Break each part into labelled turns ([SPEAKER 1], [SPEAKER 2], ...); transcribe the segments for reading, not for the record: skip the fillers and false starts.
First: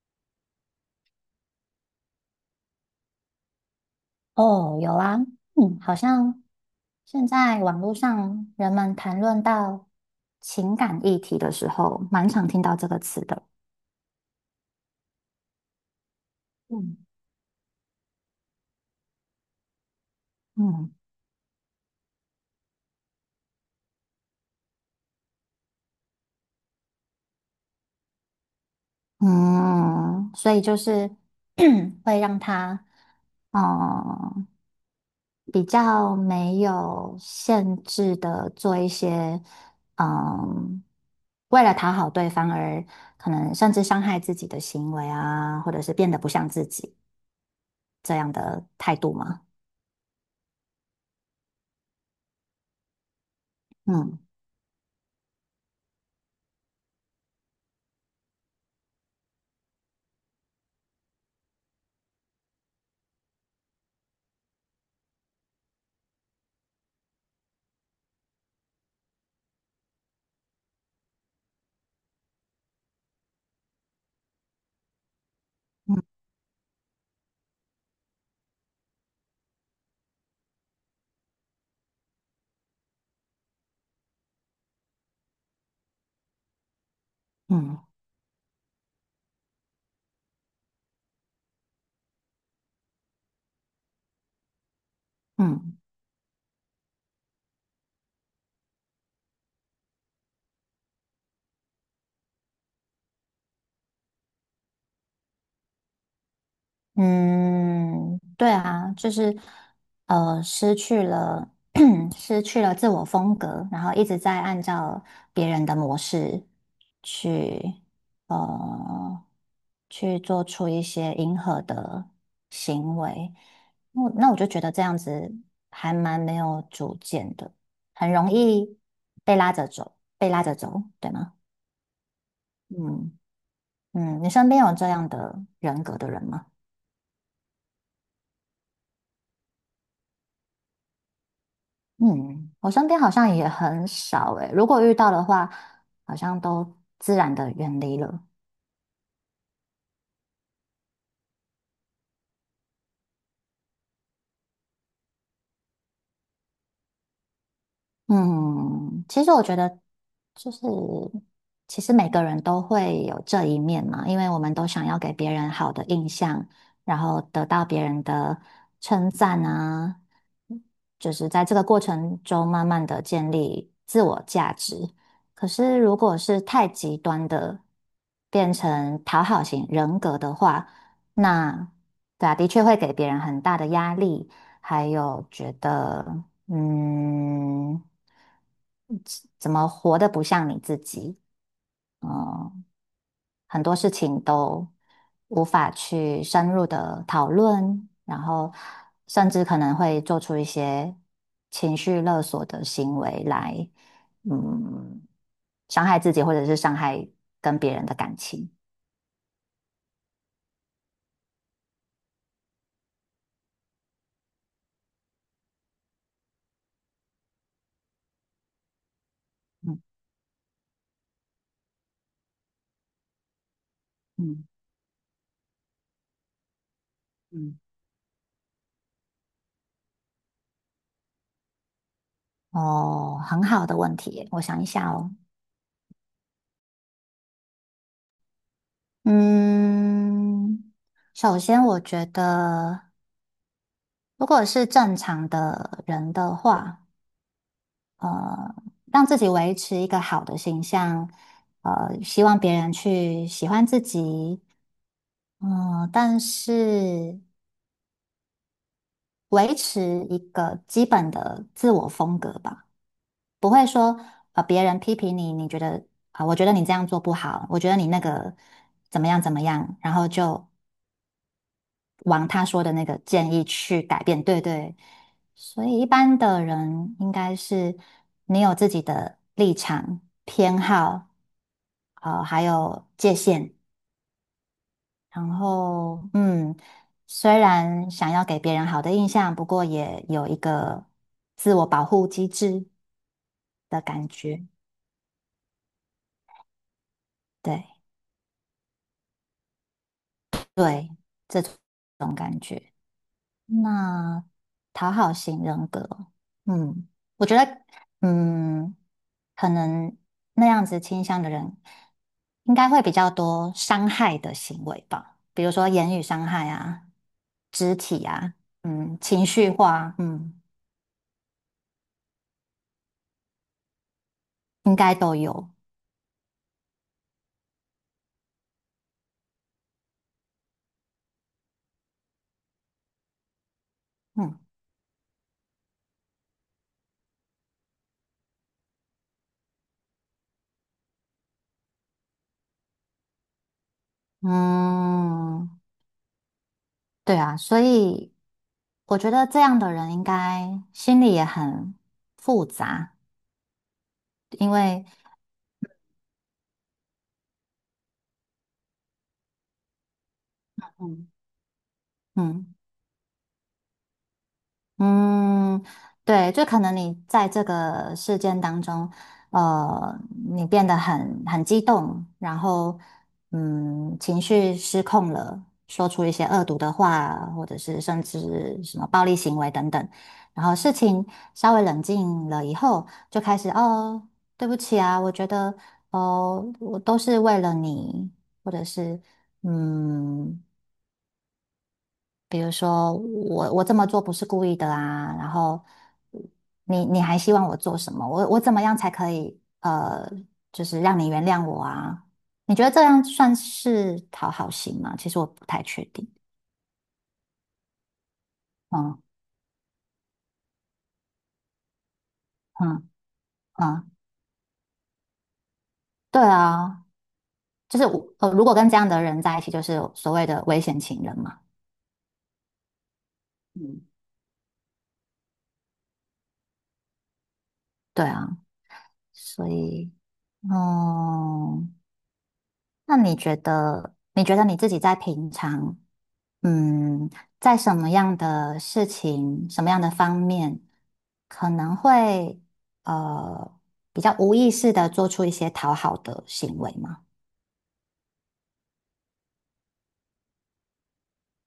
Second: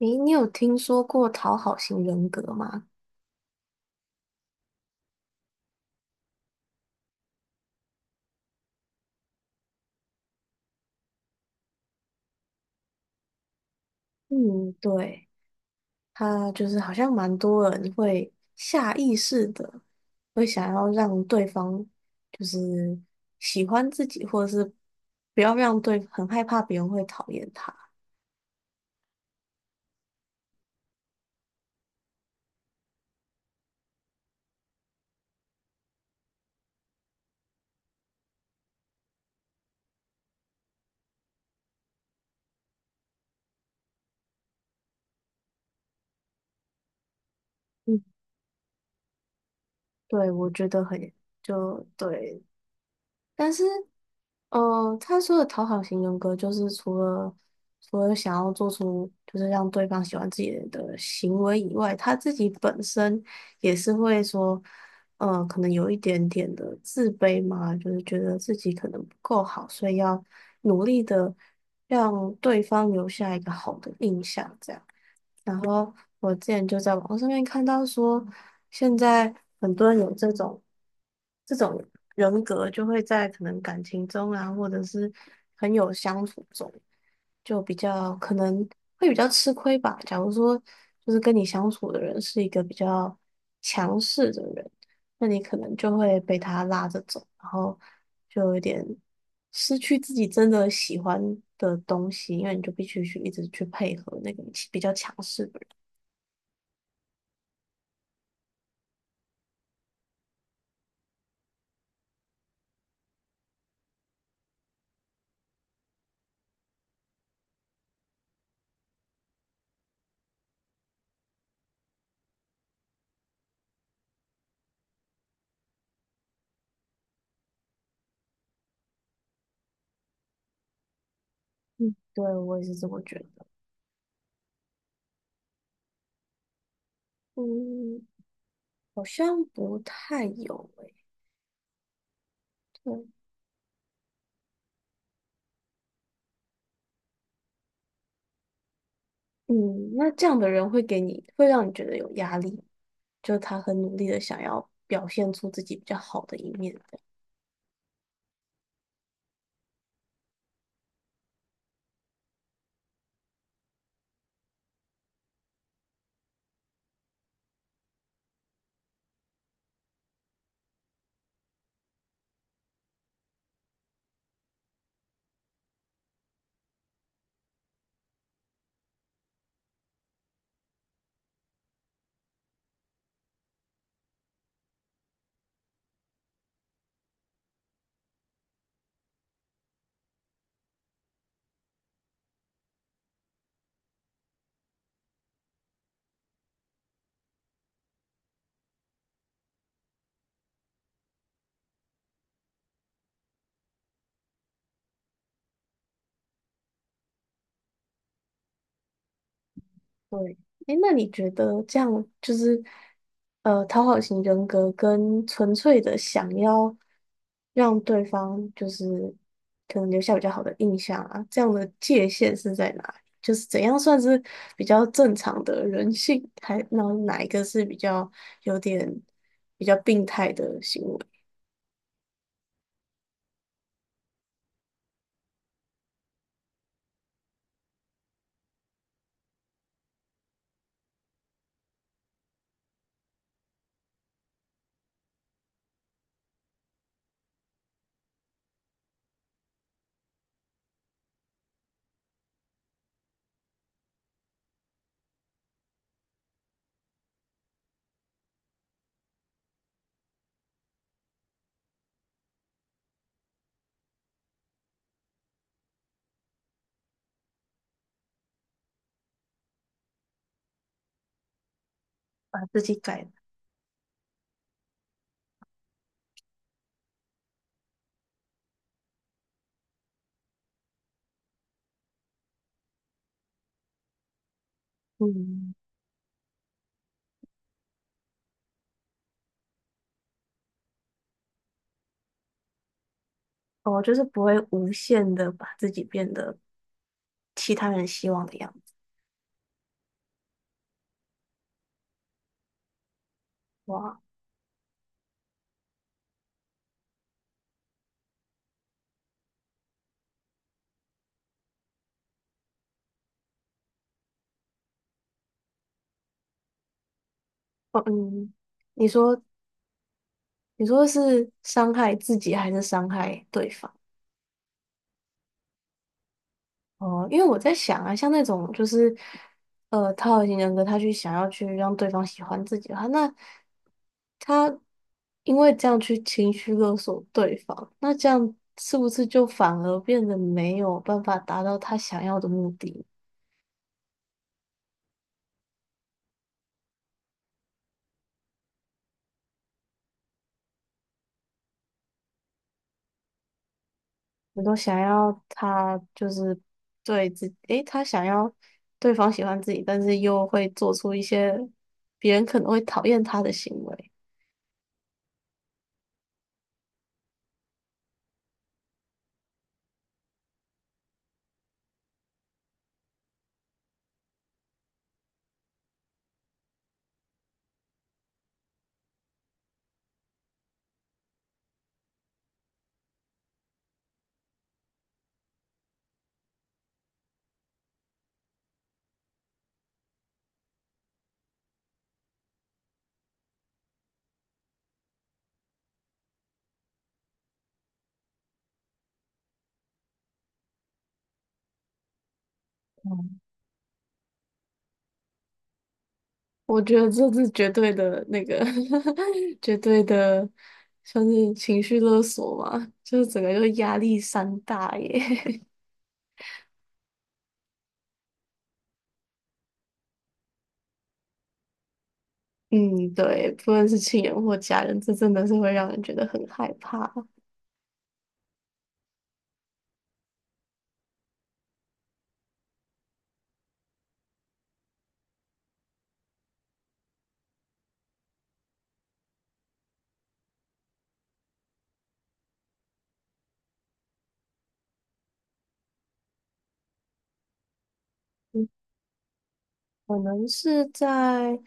[SPEAKER 1] 诶，你有听说过讨好型人格吗？
[SPEAKER 2] 哦，有啊。好像现在网络上人们谈论到情感议题的时候，蛮常听到这个词的。
[SPEAKER 1] 嗯，对，他就是好
[SPEAKER 2] 嗯，
[SPEAKER 1] 像蛮多人会下意识的会想要
[SPEAKER 2] 嗯
[SPEAKER 1] 让对方就是喜欢自己，或者是不要让对，很害怕别人会讨厌他。
[SPEAKER 2] 嗯，所以就是 会让他嗯比较没有限制的做一些，嗯，为了讨好对方而可能甚至伤害自己的行为啊，或者是变得不像自己
[SPEAKER 1] 嗯，
[SPEAKER 2] 态度嘛。
[SPEAKER 1] 对，我觉得很，就对，但是，
[SPEAKER 2] 嗯
[SPEAKER 1] 他说的讨好型人格就是除了想要做出就是让对方喜欢自己的行为以外，他自己本身也是会说，可能有一点点的自卑嘛，就是觉得自己可能不够好，所以要努力的让对方留下一个好的印象，这样。然后我之前就在网络上面看到说，现在很多人有这种人格，就会在可能感情中啊，或者是很有相处中，就比
[SPEAKER 2] 嗯
[SPEAKER 1] 较可能会比较吃亏吧。假如说就是跟你相处的人是一个比较强势的人，那你可能
[SPEAKER 2] 嗯。
[SPEAKER 1] 就会被他拉着走，然后就有点失去自己真的喜欢的东西，因为你就必须去一直去配合那个比较强势的人。
[SPEAKER 2] 嗯，对啊，就是失去了 失去了自我风格，然后一直在按照别人的模式去呃去做出一些迎合的行为，那我就觉得这样子还蛮没有主见的，很容易被拉着走，被拉着走，对吗？
[SPEAKER 1] 嗯，对，我也是这么觉
[SPEAKER 2] 嗯。
[SPEAKER 1] 得。
[SPEAKER 2] 嗯，你身边有这样的人格的人吗？
[SPEAKER 1] 嗯，好像不太有诶、
[SPEAKER 2] 嗯，我身边
[SPEAKER 1] 对，
[SPEAKER 2] 好像也很少诶，如果遇到的话，好像都自然的远离了。
[SPEAKER 1] 嗯，那这样的人会给你，会让你觉得有压力，就是他很努力的想要表现出自己比较好的一面。
[SPEAKER 2] 嗯，其实我觉得就是，其实每个人都会有这一面嘛，因为我们都想要给别人好的印象，然后得到别人的称赞啊，就是在这个过程中慢慢的建立自我价值。可是如果是太极端的，变成讨好型人格的话，那，对啊，的确会给别人很大的压力。还有觉得，嗯，怎么活得不像你自己，很多事情都无法去深入的讨论，然后甚至可能会做出一些情绪勒索的行为来，嗯，伤害自己或者是伤害跟别人的感情。
[SPEAKER 1] 对，哎，那你觉得这样就是，讨好型人格跟纯粹的想要让对方就是可
[SPEAKER 2] 嗯
[SPEAKER 1] 能留下比较好的印象啊，这样的界限是在哪里？就是怎样算是
[SPEAKER 2] 嗯。
[SPEAKER 1] 比较正常的人性，还然后哪一个
[SPEAKER 2] 嗯。
[SPEAKER 1] 是比较有点比较病态的行为，
[SPEAKER 2] 哦，很好的问题耶，我想一下哦。嗯，首先我觉得，如果是正常的人的话，呃，让自己维持一个好的形象，希望别人去喜欢自己，嗯、但是维持一个基本的自我风格吧，不会说，别人批评你，你觉得啊、我觉得你这样做不好，我觉得你那个怎么样怎么样，然后就往
[SPEAKER 1] 把
[SPEAKER 2] 他
[SPEAKER 1] 自
[SPEAKER 2] 说的
[SPEAKER 1] 己
[SPEAKER 2] 那个
[SPEAKER 1] 改了，
[SPEAKER 2] 建议去改变。对对，所以一般的人应该是你有自己的立场、偏好，还有界限。然
[SPEAKER 1] 嗯，
[SPEAKER 2] 后，嗯，虽然想要给别人好的印象，不过也有一个自我保护机制的
[SPEAKER 1] 哦，就是
[SPEAKER 2] 感
[SPEAKER 1] 不会
[SPEAKER 2] 觉。
[SPEAKER 1] 无限的把自己变得其
[SPEAKER 2] 对
[SPEAKER 1] 他人希望的样子，
[SPEAKER 2] 对，这种感觉。
[SPEAKER 1] 哇，
[SPEAKER 2] 那讨好型人格，嗯，我觉得，嗯，可能那样子倾向的人，应该会比较多伤害的行为吧，比如说言语伤害啊、肢
[SPEAKER 1] 哦，
[SPEAKER 2] 体
[SPEAKER 1] 嗯。
[SPEAKER 2] 啊，
[SPEAKER 1] 你
[SPEAKER 2] 嗯，
[SPEAKER 1] 说
[SPEAKER 2] 情绪化。嗯，
[SPEAKER 1] 你说是伤害自己还是伤害对方？
[SPEAKER 2] 应该都有。
[SPEAKER 1] 哦，因为我在想啊，像那种就是，讨好型人格，他去想要去让对方喜欢自己的话，那
[SPEAKER 2] 嗯
[SPEAKER 1] 他因为这样去情绪勒索对方，那这样是不是就反而变得没有办法达到他想要的目的？
[SPEAKER 2] 嗯，对啊，所以我觉得这样的人应该心里也很复杂，
[SPEAKER 1] 你
[SPEAKER 2] 因
[SPEAKER 1] 都想
[SPEAKER 2] 为，
[SPEAKER 1] 要他就是对自己，诶，他想要对方喜欢自己，但是又会做出一些别人可能
[SPEAKER 2] 嗯。
[SPEAKER 1] 会讨厌他的行为。
[SPEAKER 2] 嗯，对，就可能你在这个事件当中，呃，你变得很激动，然后，嗯，情绪失控了，说出一些恶毒的话，或者是甚至什么暴力行为等等，然后事情稍微冷静了以后，就开始哦，对不起啊，我觉得哦，我都是为了你，或者是。嗯，比如说我这么做不是故意的啊，然后你还希望我做什么？我怎么样才可以，就是让你原谅我啊？你觉得这样
[SPEAKER 1] 嗯。
[SPEAKER 2] 算是讨好型吗？其实我不太确定。
[SPEAKER 1] 我觉得这是绝对的那个
[SPEAKER 2] 嗯
[SPEAKER 1] 绝对的，算是情绪勒索嘛，
[SPEAKER 2] 嗯
[SPEAKER 1] 就是整个就是压
[SPEAKER 2] 嗯。
[SPEAKER 1] 力山大耶。
[SPEAKER 2] 对啊，就是我，如果跟这样的人在一起，就是所谓的危险情人嘛。
[SPEAKER 1] 嗯，对，不论是
[SPEAKER 2] 嗯，
[SPEAKER 1] 亲人或家人，这真的是会让人觉得很害怕。
[SPEAKER 2] 对啊，所以，嗯，那你觉得你自己在平常？嗯，在什么样的事情、什么样的方面，可能会呃比较无意识的做出一些讨好的行为嘛？
[SPEAKER 1] 嗯，可能是在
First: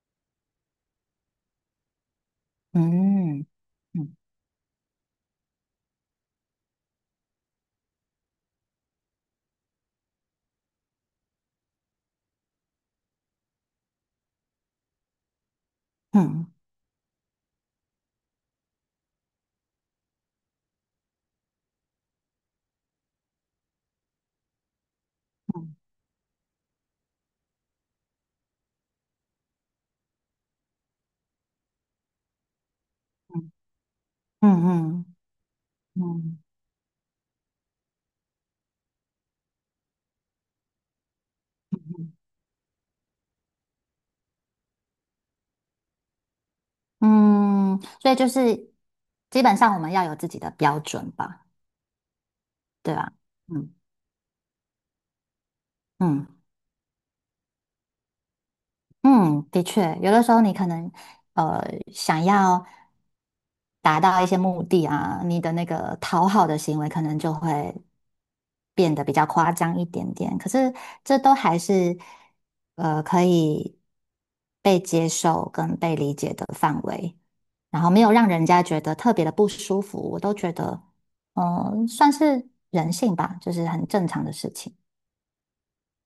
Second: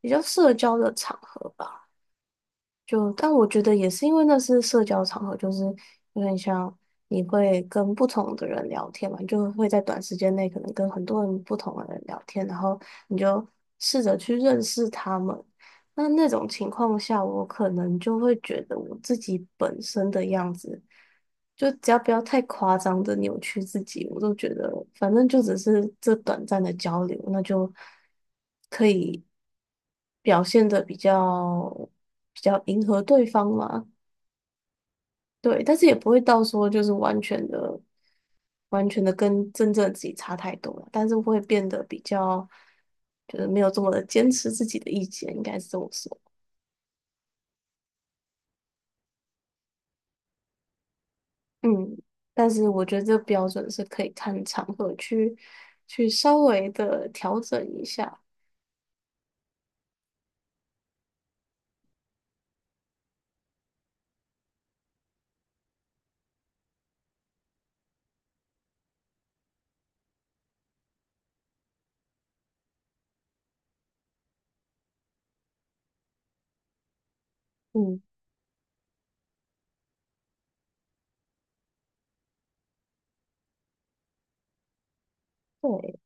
[SPEAKER 1] 比较社交的场合吧。就，但我
[SPEAKER 2] 嗯
[SPEAKER 1] 觉得也是因
[SPEAKER 2] 嗯
[SPEAKER 1] 为那是社交场合，就是有点像你会跟不同的人聊天嘛，你就会在短时间内可能跟很多人不同的人聊天，然后你就试着去认识他们。那那种
[SPEAKER 2] 嗯
[SPEAKER 1] 情况下，我可能就会觉得我自己本身的样子，就只要不要太夸张的扭曲自己，我都觉得反正就只
[SPEAKER 2] 嗯
[SPEAKER 1] 是这短暂的交流，那就表现的比较迎合对方
[SPEAKER 2] 嗯
[SPEAKER 1] 嘛。
[SPEAKER 2] 嗯嗯
[SPEAKER 1] 对，但是也不会到说就是完全的、完全的跟真正的自己差太多了，但是会变得比较就是没有这么的坚持自己的意见，应该是这么说。
[SPEAKER 2] 嗯，嗯，所以就是基本上我们要有自己的标准吧，
[SPEAKER 1] 嗯，但是我
[SPEAKER 2] 对
[SPEAKER 1] 觉得
[SPEAKER 2] 吧？
[SPEAKER 1] 这个标准
[SPEAKER 2] 嗯
[SPEAKER 1] 是可以看场合去稍
[SPEAKER 2] 嗯。
[SPEAKER 1] 微的调整一下。
[SPEAKER 2] 嗯，的确，有的时候你可能呃想要达到一些目的啊，你的那个讨好的行为可能就会变得比较夸张一点点。可是这都还是可以被接受跟被理解的范围，然后
[SPEAKER 1] 嗯，
[SPEAKER 2] 没有让人家觉得特别的不舒服，我都觉得嗯、算是人性吧，就是很正常的事情。
[SPEAKER 1] 对。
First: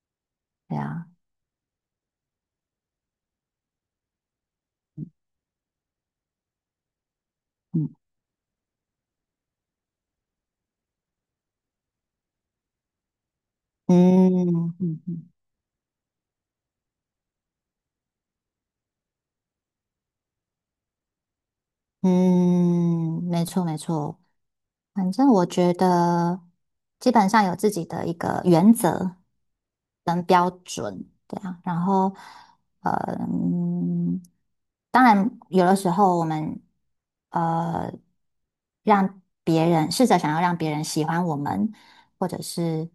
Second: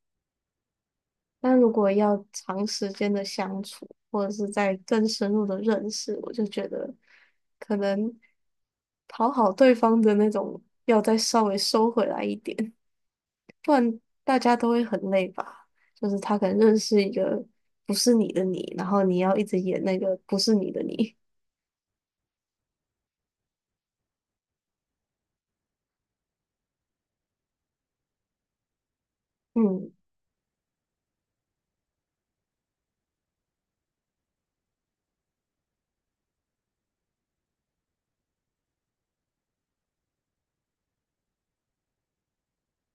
[SPEAKER 2] 对啊。
[SPEAKER 1] 但如果要长时间的相处，或者是在更深入的认识，我就觉得可
[SPEAKER 2] 嗯
[SPEAKER 1] 能讨好对方的那种要再稍微收回来一点，大家都
[SPEAKER 2] 嗯
[SPEAKER 1] 会很
[SPEAKER 2] 嗯。
[SPEAKER 1] 累
[SPEAKER 2] 嗯
[SPEAKER 1] 吧。就是他可能认识一个不是你的你，然后你要一直演那个不是你的你。
[SPEAKER 2] 嗯，没错没错，反正我觉得基本上有自己的一个原则，
[SPEAKER 1] 嗯，
[SPEAKER 2] 对啊，然后，呃，嗯，当然有的时候我们呃让别人试着想要让别人喜欢我们，或者是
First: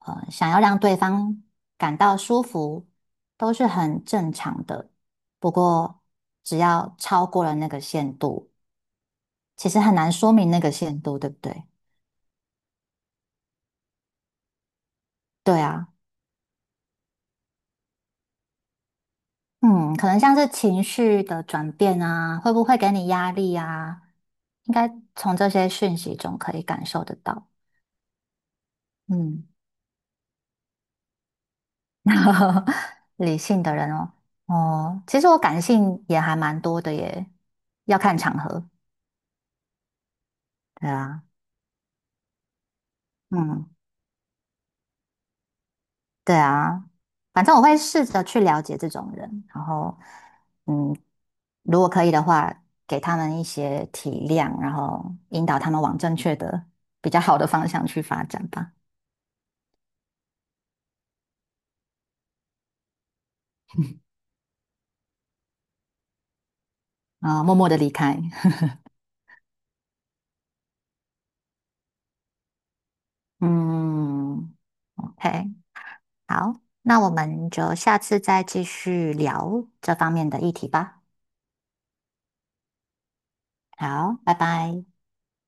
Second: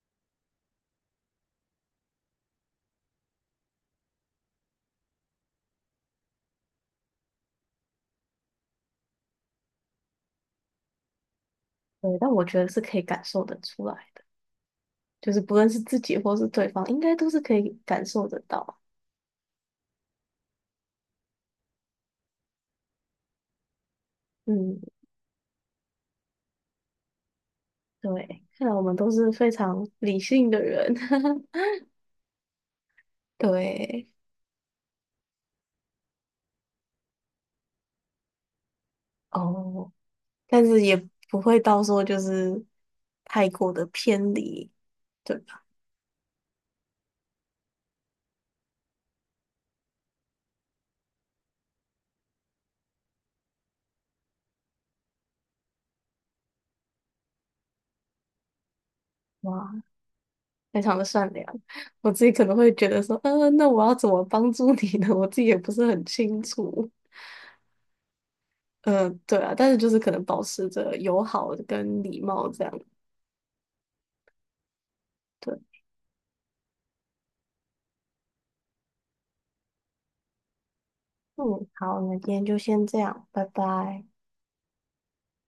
[SPEAKER 2] 想要让对方感到舒服，都是很正常的。不过只要超过了那个限度。其实很难说明那个限度，对不对？
[SPEAKER 1] 对，但我觉得是可以感受得出来的，就是不
[SPEAKER 2] 对
[SPEAKER 1] 论是
[SPEAKER 2] 啊，
[SPEAKER 1] 自己或是对方，应该都是可以感受得到。
[SPEAKER 2] 嗯，可能像是情绪的转变啊，会不会给你压力啊？应
[SPEAKER 1] 嗯，
[SPEAKER 2] 该从这些讯息中可以感受得到。
[SPEAKER 1] 对，看来我们都是
[SPEAKER 2] 嗯，
[SPEAKER 1] 非常理性的人。
[SPEAKER 2] 理性的人
[SPEAKER 1] 对，
[SPEAKER 2] 哦。哦，其实我感性也还蛮多的耶，要看场合。
[SPEAKER 1] 哦，但是
[SPEAKER 2] 对
[SPEAKER 1] 也
[SPEAKER 2] 啊。
[SPEAKER 1] 不会到说就是太
[SPEAKER 2] 嗯，
[SPEAKER 1] 过的偏离，对吧？
[SPEAKER 2] 对啊，反正我会试着去了解这种人，然后，嗯，如果可以的话，给他们一些体谅，然后引导他们往正确的、比较好的方向去发展吧。
[SPEAKER 1] 哇，非常的善良，我自己可能会觉得说，嗯，那我要怎么帮助你呢？我自己也不是很清楚。
[SPEAKER 2] 啊、默默的离开。
[SPEAKER 1] 对啊，但是就是可能保持着友好跟礼貌这样。
[SPEAKER 2] 嗯，OK,
[SPEAKER 1] 对，
[SPEAKER 2] 好，那我们就下次再继续聊这方面的议题吧。
[SPEAKER 1] 嗯，好，那今天就先这样，拜拜。
[SPEAKER 2] 好，拜拜。